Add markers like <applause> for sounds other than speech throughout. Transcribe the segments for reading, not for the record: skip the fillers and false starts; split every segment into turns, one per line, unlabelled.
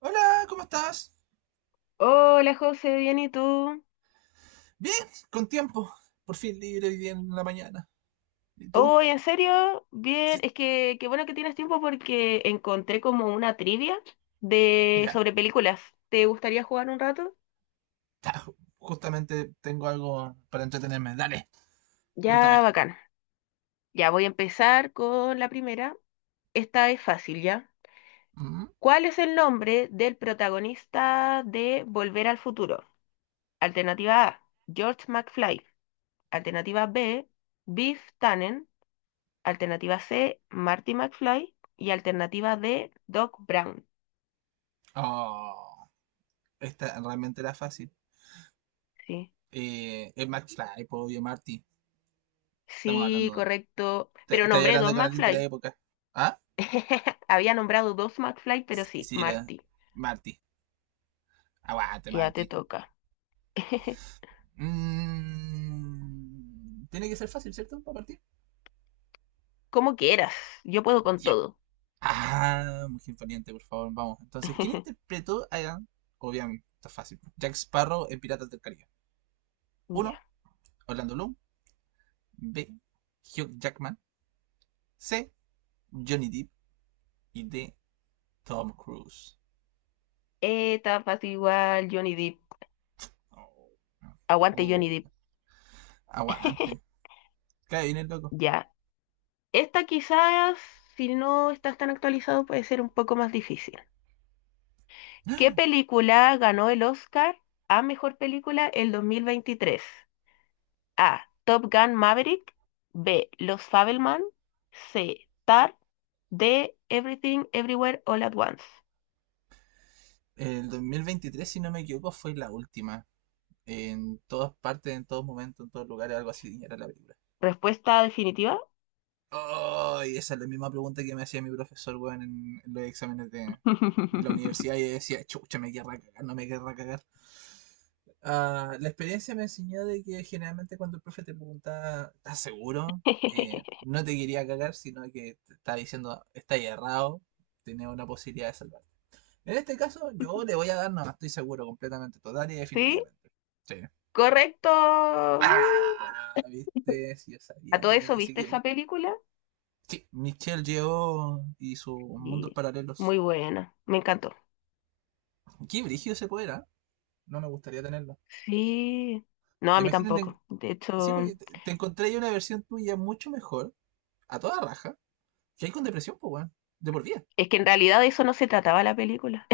Hola, ¿cómo estás?
Hola José, bien, ¿y tú?
Bien, con tiempo. Por fin libre hoy día en la mañana. ¿Y tú?
Hoy, ¿en serio? Bien,
Sí,
es que qué bueno que tienes tiempo porque encontré como una trivia de
ya.
sobre películas. ¿Te gustaría jugar un rato?
<laughs> ta, justamente tengo algo para entretenerme. Dale, cuéntame.
Ya, bacán. Ya voy a empezar con la primera. Esta es fácil, ¿ya?
Mm.
¿Cuál es el nombre del protagonista de Volver al Futuro? Alternativa A, George McFly. Alternativa B, Biff Tannen. Alternativa C, Marty McFly. Y alternativa D, Doc Brown.
Oh, esta realmente era fácil.
Sí.
Es McFly, po, obvio, Marty. Estamos
Sí,
hablando.
correcto. Pero
Estoy
nombré dos
hablando con alguien de la
McFly.
época. ¿Ah?
<laughs> Había nombrado dos McFly, pero
Sí,
sí,
sí,
Marty.
Marty. Aguante,
Ya te
Marty.
toca. <laughs>
Tiene que ser fácil, ¿cierto? Para partir.
Como quieras. Yo puedo con
Ya.
todo.
Ah, Mujer Valiente, por favor, vamos. Entonces, ¿quién
<laughs>
interpretó a... Obviamente, está fácil. Jack Sparrow en Piratas del Caribe. Uno.
Ya.
Orlando Bloom. B. Hugh Jackman. C. Johnny Depp. Y D. Tom Cruise.
Esta fácil igual, Johnny Depp.
Oh,
Aguante Johnny
oh,
Depp.
aguante.
<laughs>
Cae bien el loco.
Ya. Esta quizás, si no estás tan actualizado, puede ser un poco más difícil. ¿Qué película ganó el Oscar a mejor película el 2023? A. Top Gun Maverick. B. Los Fabelman. C. Tar. D. Everything Everywhere All at Once.
El 2023, si no me equivoco, fue la última. En todas partes, en todos momentos, en todos lugares, algo así era la película.
Respuesta definitiva.
Ay, esa es la misma pregunta que me hacía mi profesor, weón, en los exámenes de la universidad. Y
<laughs>
yo decía, chucha, me querrá cagar, no me querrá cagar. Ah, la experiencia me enseñó de que generalmente cuando el profe te pregunta, ¿estás seguro? No te quería cagar, sino que te está diciendo, está errado, tenés una posibilidad de salvarte. En este caso, yo le voy a dar, no, estoy seguro, completamente, total y
Sí,
definitivamente. Sí.
correcto. Uh.
Ah, viste, si yo
A
sabía,
todo
tenía
eso,
que
¿viste
seguir.
esa película?
Sí, Michelle llegó y sus mundos
Y
paralelos.
muy buena, me encantó.
Qué brígido ese poder, ¿ah? No me gustaría tenerlo.
Sí, no, a mí
Imagínate,
tampoco. De
sí,
hecho,
porque te encontré ahí una versión tuya mucho mejor, a toda raja, que hay con depresión, pues, weón. De por vida.
es que en realidad de eso no se trataba la película.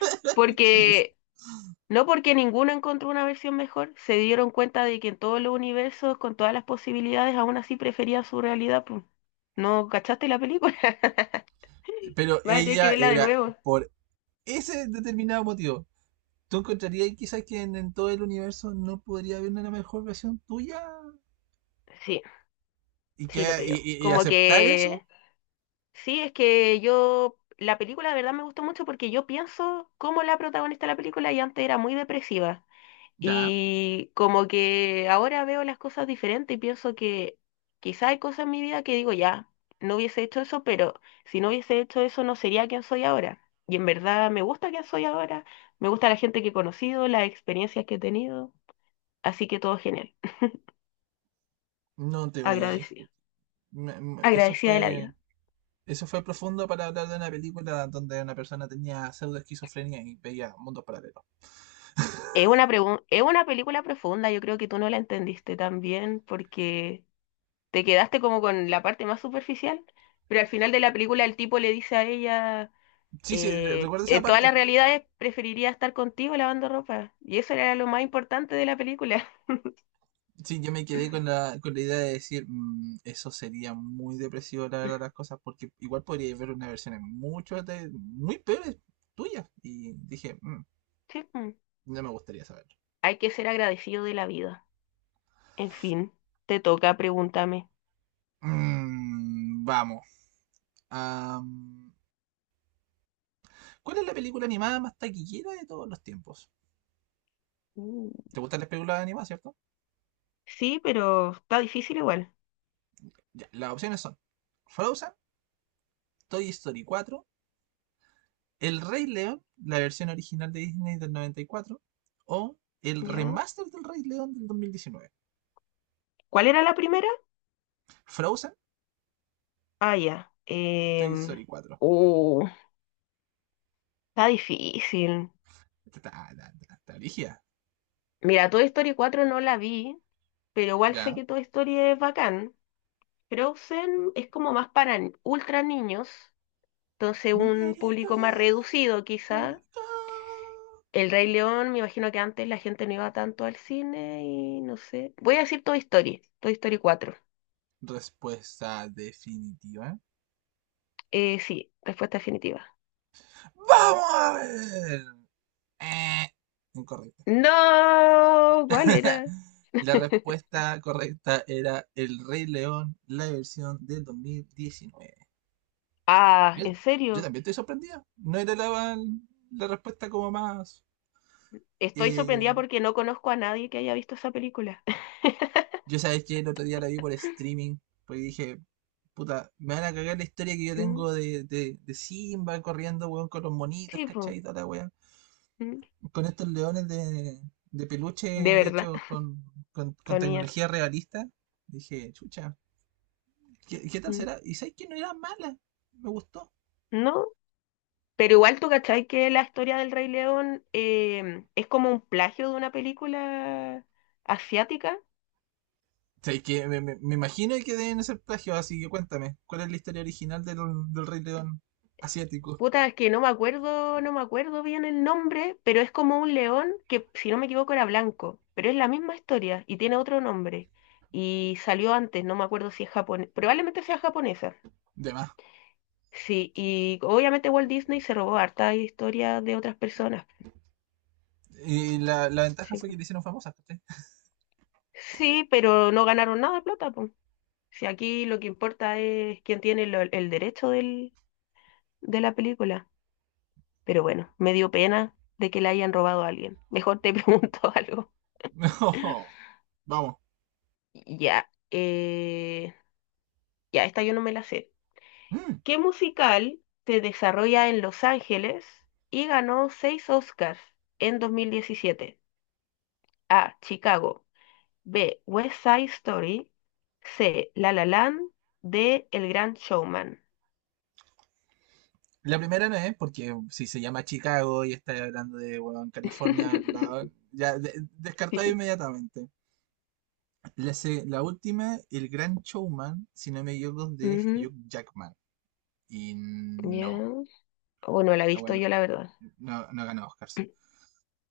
<laughs>
Changos.
Porque no porque ninguno encontró una versión mejor, se dieron cuenta de que en todos los universos, con todas las posibilidades, aún así prefería su realidad, pues. ¿No cachaste la película? <laughs>
Pero
Vas a tener que
ella
verla de
era,
nuevo.
por ese determinado motivo, ¿tú encontrarías quizás que en todo el universo no podría haber una mejor versión tuya?
Sí,
Y,
sí, lo
que, y,
creo.
y
Como
aceptar eso,
que sí, es que yo la película de verdad me gustó mucho porque yo pienso como la protagonista de la película y antes era muy depresiva.
ya,
Y como que ahora veo las cosas diferentes y pienso que quizá hay cosas en mi vida que digo, ya, no hubiese hecho eso, pero si no hubiese hecho eso no sería quien soy ahora. Y en verdad me gusta quien soy ahora, me gusta la gente que he conocido, las experiencias que he tenido, así que todo genial.
no te voy a discutir.
Agradecida.
Me- me- Eso
Agradecida de la
fue
vida.
Eso fue profundo para hablar de una película donde una persona tenía pseudo esquizofrenia y veía mundos paralelos.
Es una película profunda, yo creo que tú no la entendiste tan bien porque te quedaste como con la parte más superficial, pero al final de la película el tipo le dice a ella...
Sí, sí, re- recuerdo esa
en todas
parte.
las realidades preferiría estar contigo lavando ropa. Y eso era lo más importante de la película. <laughs>
Sí, yo me quedé con la idea de decir, "Eso sería muy depresivo, la verdad, las cosas, porque igual podría ver unas versiones muy peores tuyas. Y dije, "Mm,
Sí, mm.
no me gustaría saberlo.
Hay que ser agradecido de la vida. En fin, te toca, pregúntame.
Vamos. Am, ¿cuál es la película animada más taquillera de todos los tiempos?
Mm.
¿Te gustan las películas animadas, cierto?
Sí, pero está difícil igual.
Ya, las opciones son Frozen, Toy Story 4. El Rey León, la versión original de Disney del 94, o el
¿Ya?
remaster del Rey León del 2019.
¿Cuál era la primera?
Frozen,
Ah, ya.
Toy Story 4.
Uh, Está difícil.
Está, está
Mira, Toy Story 4 no la vi, pero igual sé
¿ya?
que Toy Story es bacán. Frozen es como más para ultra niños. Entonces,
Let
un
it
público más
go,
reducido,
let it
quizá.
go.
El Rey León, me imagino que antes la gente no iba tanto al cine y no sé. Voy a decir Toy Story, Toy Story cuatro.
Respuesta definitiva.
Sí, respuesta definitiva.
¡Vamos a ver! Eh, Incorrecta.
No, ¿cuál era?
<laughs> La
<laughs>
respuesta correcta era El Rey León, la versión del 2019.
Ah,
Yo,
¿en
yo
serio?
también estoy sorprendida. No era la respuesta como más.
Estoy
eh,
sorprendida porque no conozco a nadie que haya visto esa película. <laughs>
yo sabes que el otro día la vi por streaming, porque dije, puta, me van a cagar la historia que yo
Mm.
tengo de Simba corriendo, weón, con los monitos,
Sí,
¿cachai?
po.
Y toda la weá.
Mm.
Con estos leones de
De
peluche
verdad,
hechos
<laughs>
con, con,
qué
con
bonita.
tecnología realista. Dije, chucha, ¿qué tal
Mm.
será? Y sabes que no era mala, me gustó.
No. Pero igual tú cachai que la historia del Rey León es como un plagio de una película asiática.
Sabéis que me imagino que deben ser plagios, así que cuéntame, ¿cuál es la historia original del Rey León asiático?
Puta, es que no me acuerdo, no me acuerdo bien el nombre, pero es como un león que, si no me equivoco, era blanco, pero es la misma historia y tiene otro nombre. Y salió antes, no me acuerdo si es japonés, probablemente sea japonesa.
De más.
Sí, y obviamente Walt Disney se robó harta historia de otras personas.
Y la ventaja
Sí,
fue que le hicieron famosa, ¿cachai?
sí, pero no ganaron nada de plata. Si aquí lo que importa es quién tiene el derecho de la película. Pero bueno, me dio pena de que le hayan robado a alguien. Mejor te <laughs> pregunto algo.
<laughs> No, vamos.
Ya, ya, esta yo no me la sé.
Mm,
¿Qué musical se desarrolla en Los Ángeles y ganó seis Oscars en 2017? A. Chicago. B. West Side Story. C. La La Land. D. El Gran Showman.
La primera no es, porque si se llama Chicago y está hablando de bueno, California,
<laughs>
ya descartado
Sí.
inmediatamente. La última, El Gran Showman, si no me equivoco, de
Ujú.
Hugh Jackman. Y
Ya.
no,
O no la he
ah,
visto
bueno,
yo, la verdad.
no, no ganó Oscars.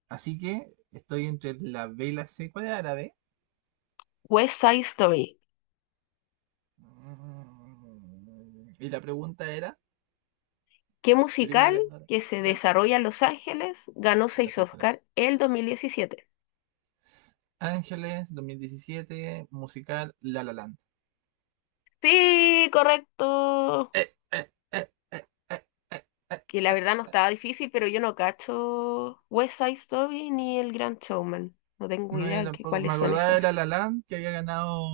Así que estoy entre la B y la C. ¿Cuál era la B?
West Side Story.
Y la pregunta era,
¿Qué
película
musical
ganadora,
que se
¿ya?
desarrolla en Los Ángeles ganó
En
seis
Los Ángeles.
Oscar el dos mil diecisiete?
Ángeles, 2017, musical La La Land.
Sí, correcto.
Eh, eh, eh.
Que la verdad no estaba difícil, pero yo no cacho West Side Story ni El Gran Showman. No tengo
No, yo
idea de
tampoco. Me
cuáles son
acordaba de
esas.
La La Land que había ganado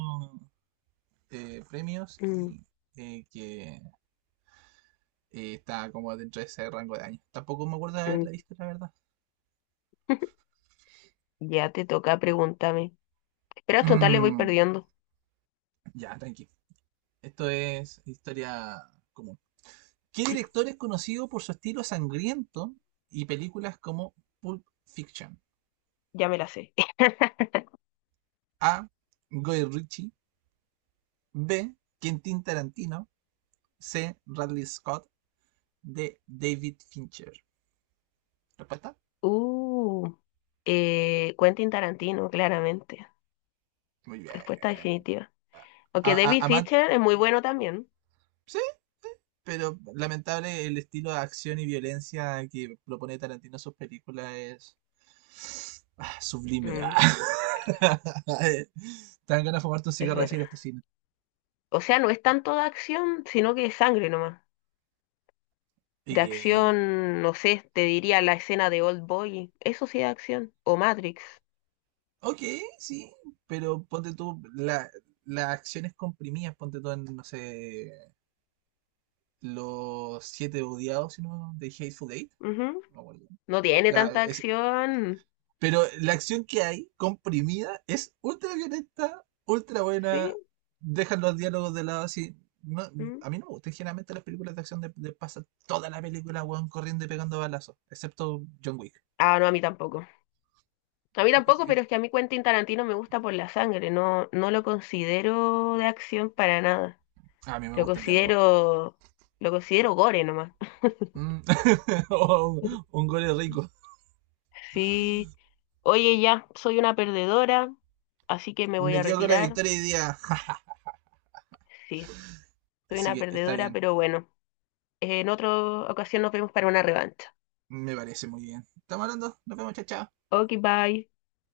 premios
Mm,
y que estaba como dentro de ese rango de años. Tampoco me acuerdo de
mm.
haberla visto, la verdad.
<laughs> Ya te toca, pregúntame. Pero hasta total le voy
Mm,
perdiendo.
ya, tranqui. Esto es historia común. ¿Qué director es conocido por su estilo sangriento y películas como Pulp Fiction?
Ya me la sé. <laughs>
A. Guy Ritchie. B. Quentin Tarantino. C. Ridley Scott. D. David Fincher. ¿Respuesta?
Uh, Quentin Tarantino, claramente.
Muy
Respuesta
bien.
definitiva. O
A-
David
a- aman-
Fincher es muy bueno también.
sí, sí, pero lamentable el estilo de acción y violencia que propone Tarantino en sus películas es sublime.
Mm,
Ah. <laughs> Te dan ganas de fumarte un
es
cigarro de
verdad.
decir esto cine.
O sea, no es tanto de acción, sino que es sangre nomás. De
Eh,
acción, no sé, te diría la escena de Old Boy. Eso sí es acción. O Matrix.
Ok, sí, pero ponte tú las acciones comprimidas, ponte tú en, no sé, los siete odiados, si no, de Hateful Eight,
Ujú.
no me acuerdo.
No tiene
La-
tanta
es-
acción.
pero la acción que hay comprimida es ultra violenta, ultra
Sí,
buena, dejan los diálogos de lado así. No,
mm.
a mí no me gustan generalmente las películas de acción de pasar toda la película, weón, corriendo y pegando balazos, excepto John Wick.
Ah, no, a mí tampoco. A mí
que-
tampoco,
que-
pero es que a mí Quentin Tarantino me gusta por la sangre. No, no lo considero de acción para nada.
a mí me
Lo
gusta el diálogo.
considero, lo considero gore nomás.
Mm. <laughs> O un,
<laughs>
un gol rico.
Sí. Oye, ya, soy una perdedora, así que me voy
Me
a
quedo con la
retirar.
victoria hoy día.
Sí, soy
Así
una
que está
perdedora,
bien.
pero bueno, en otra ocasión nos vemos para una revancha.
Me parece muy bien. Estamos hablando. Nos vemos, chao, chao.
Ok, bye.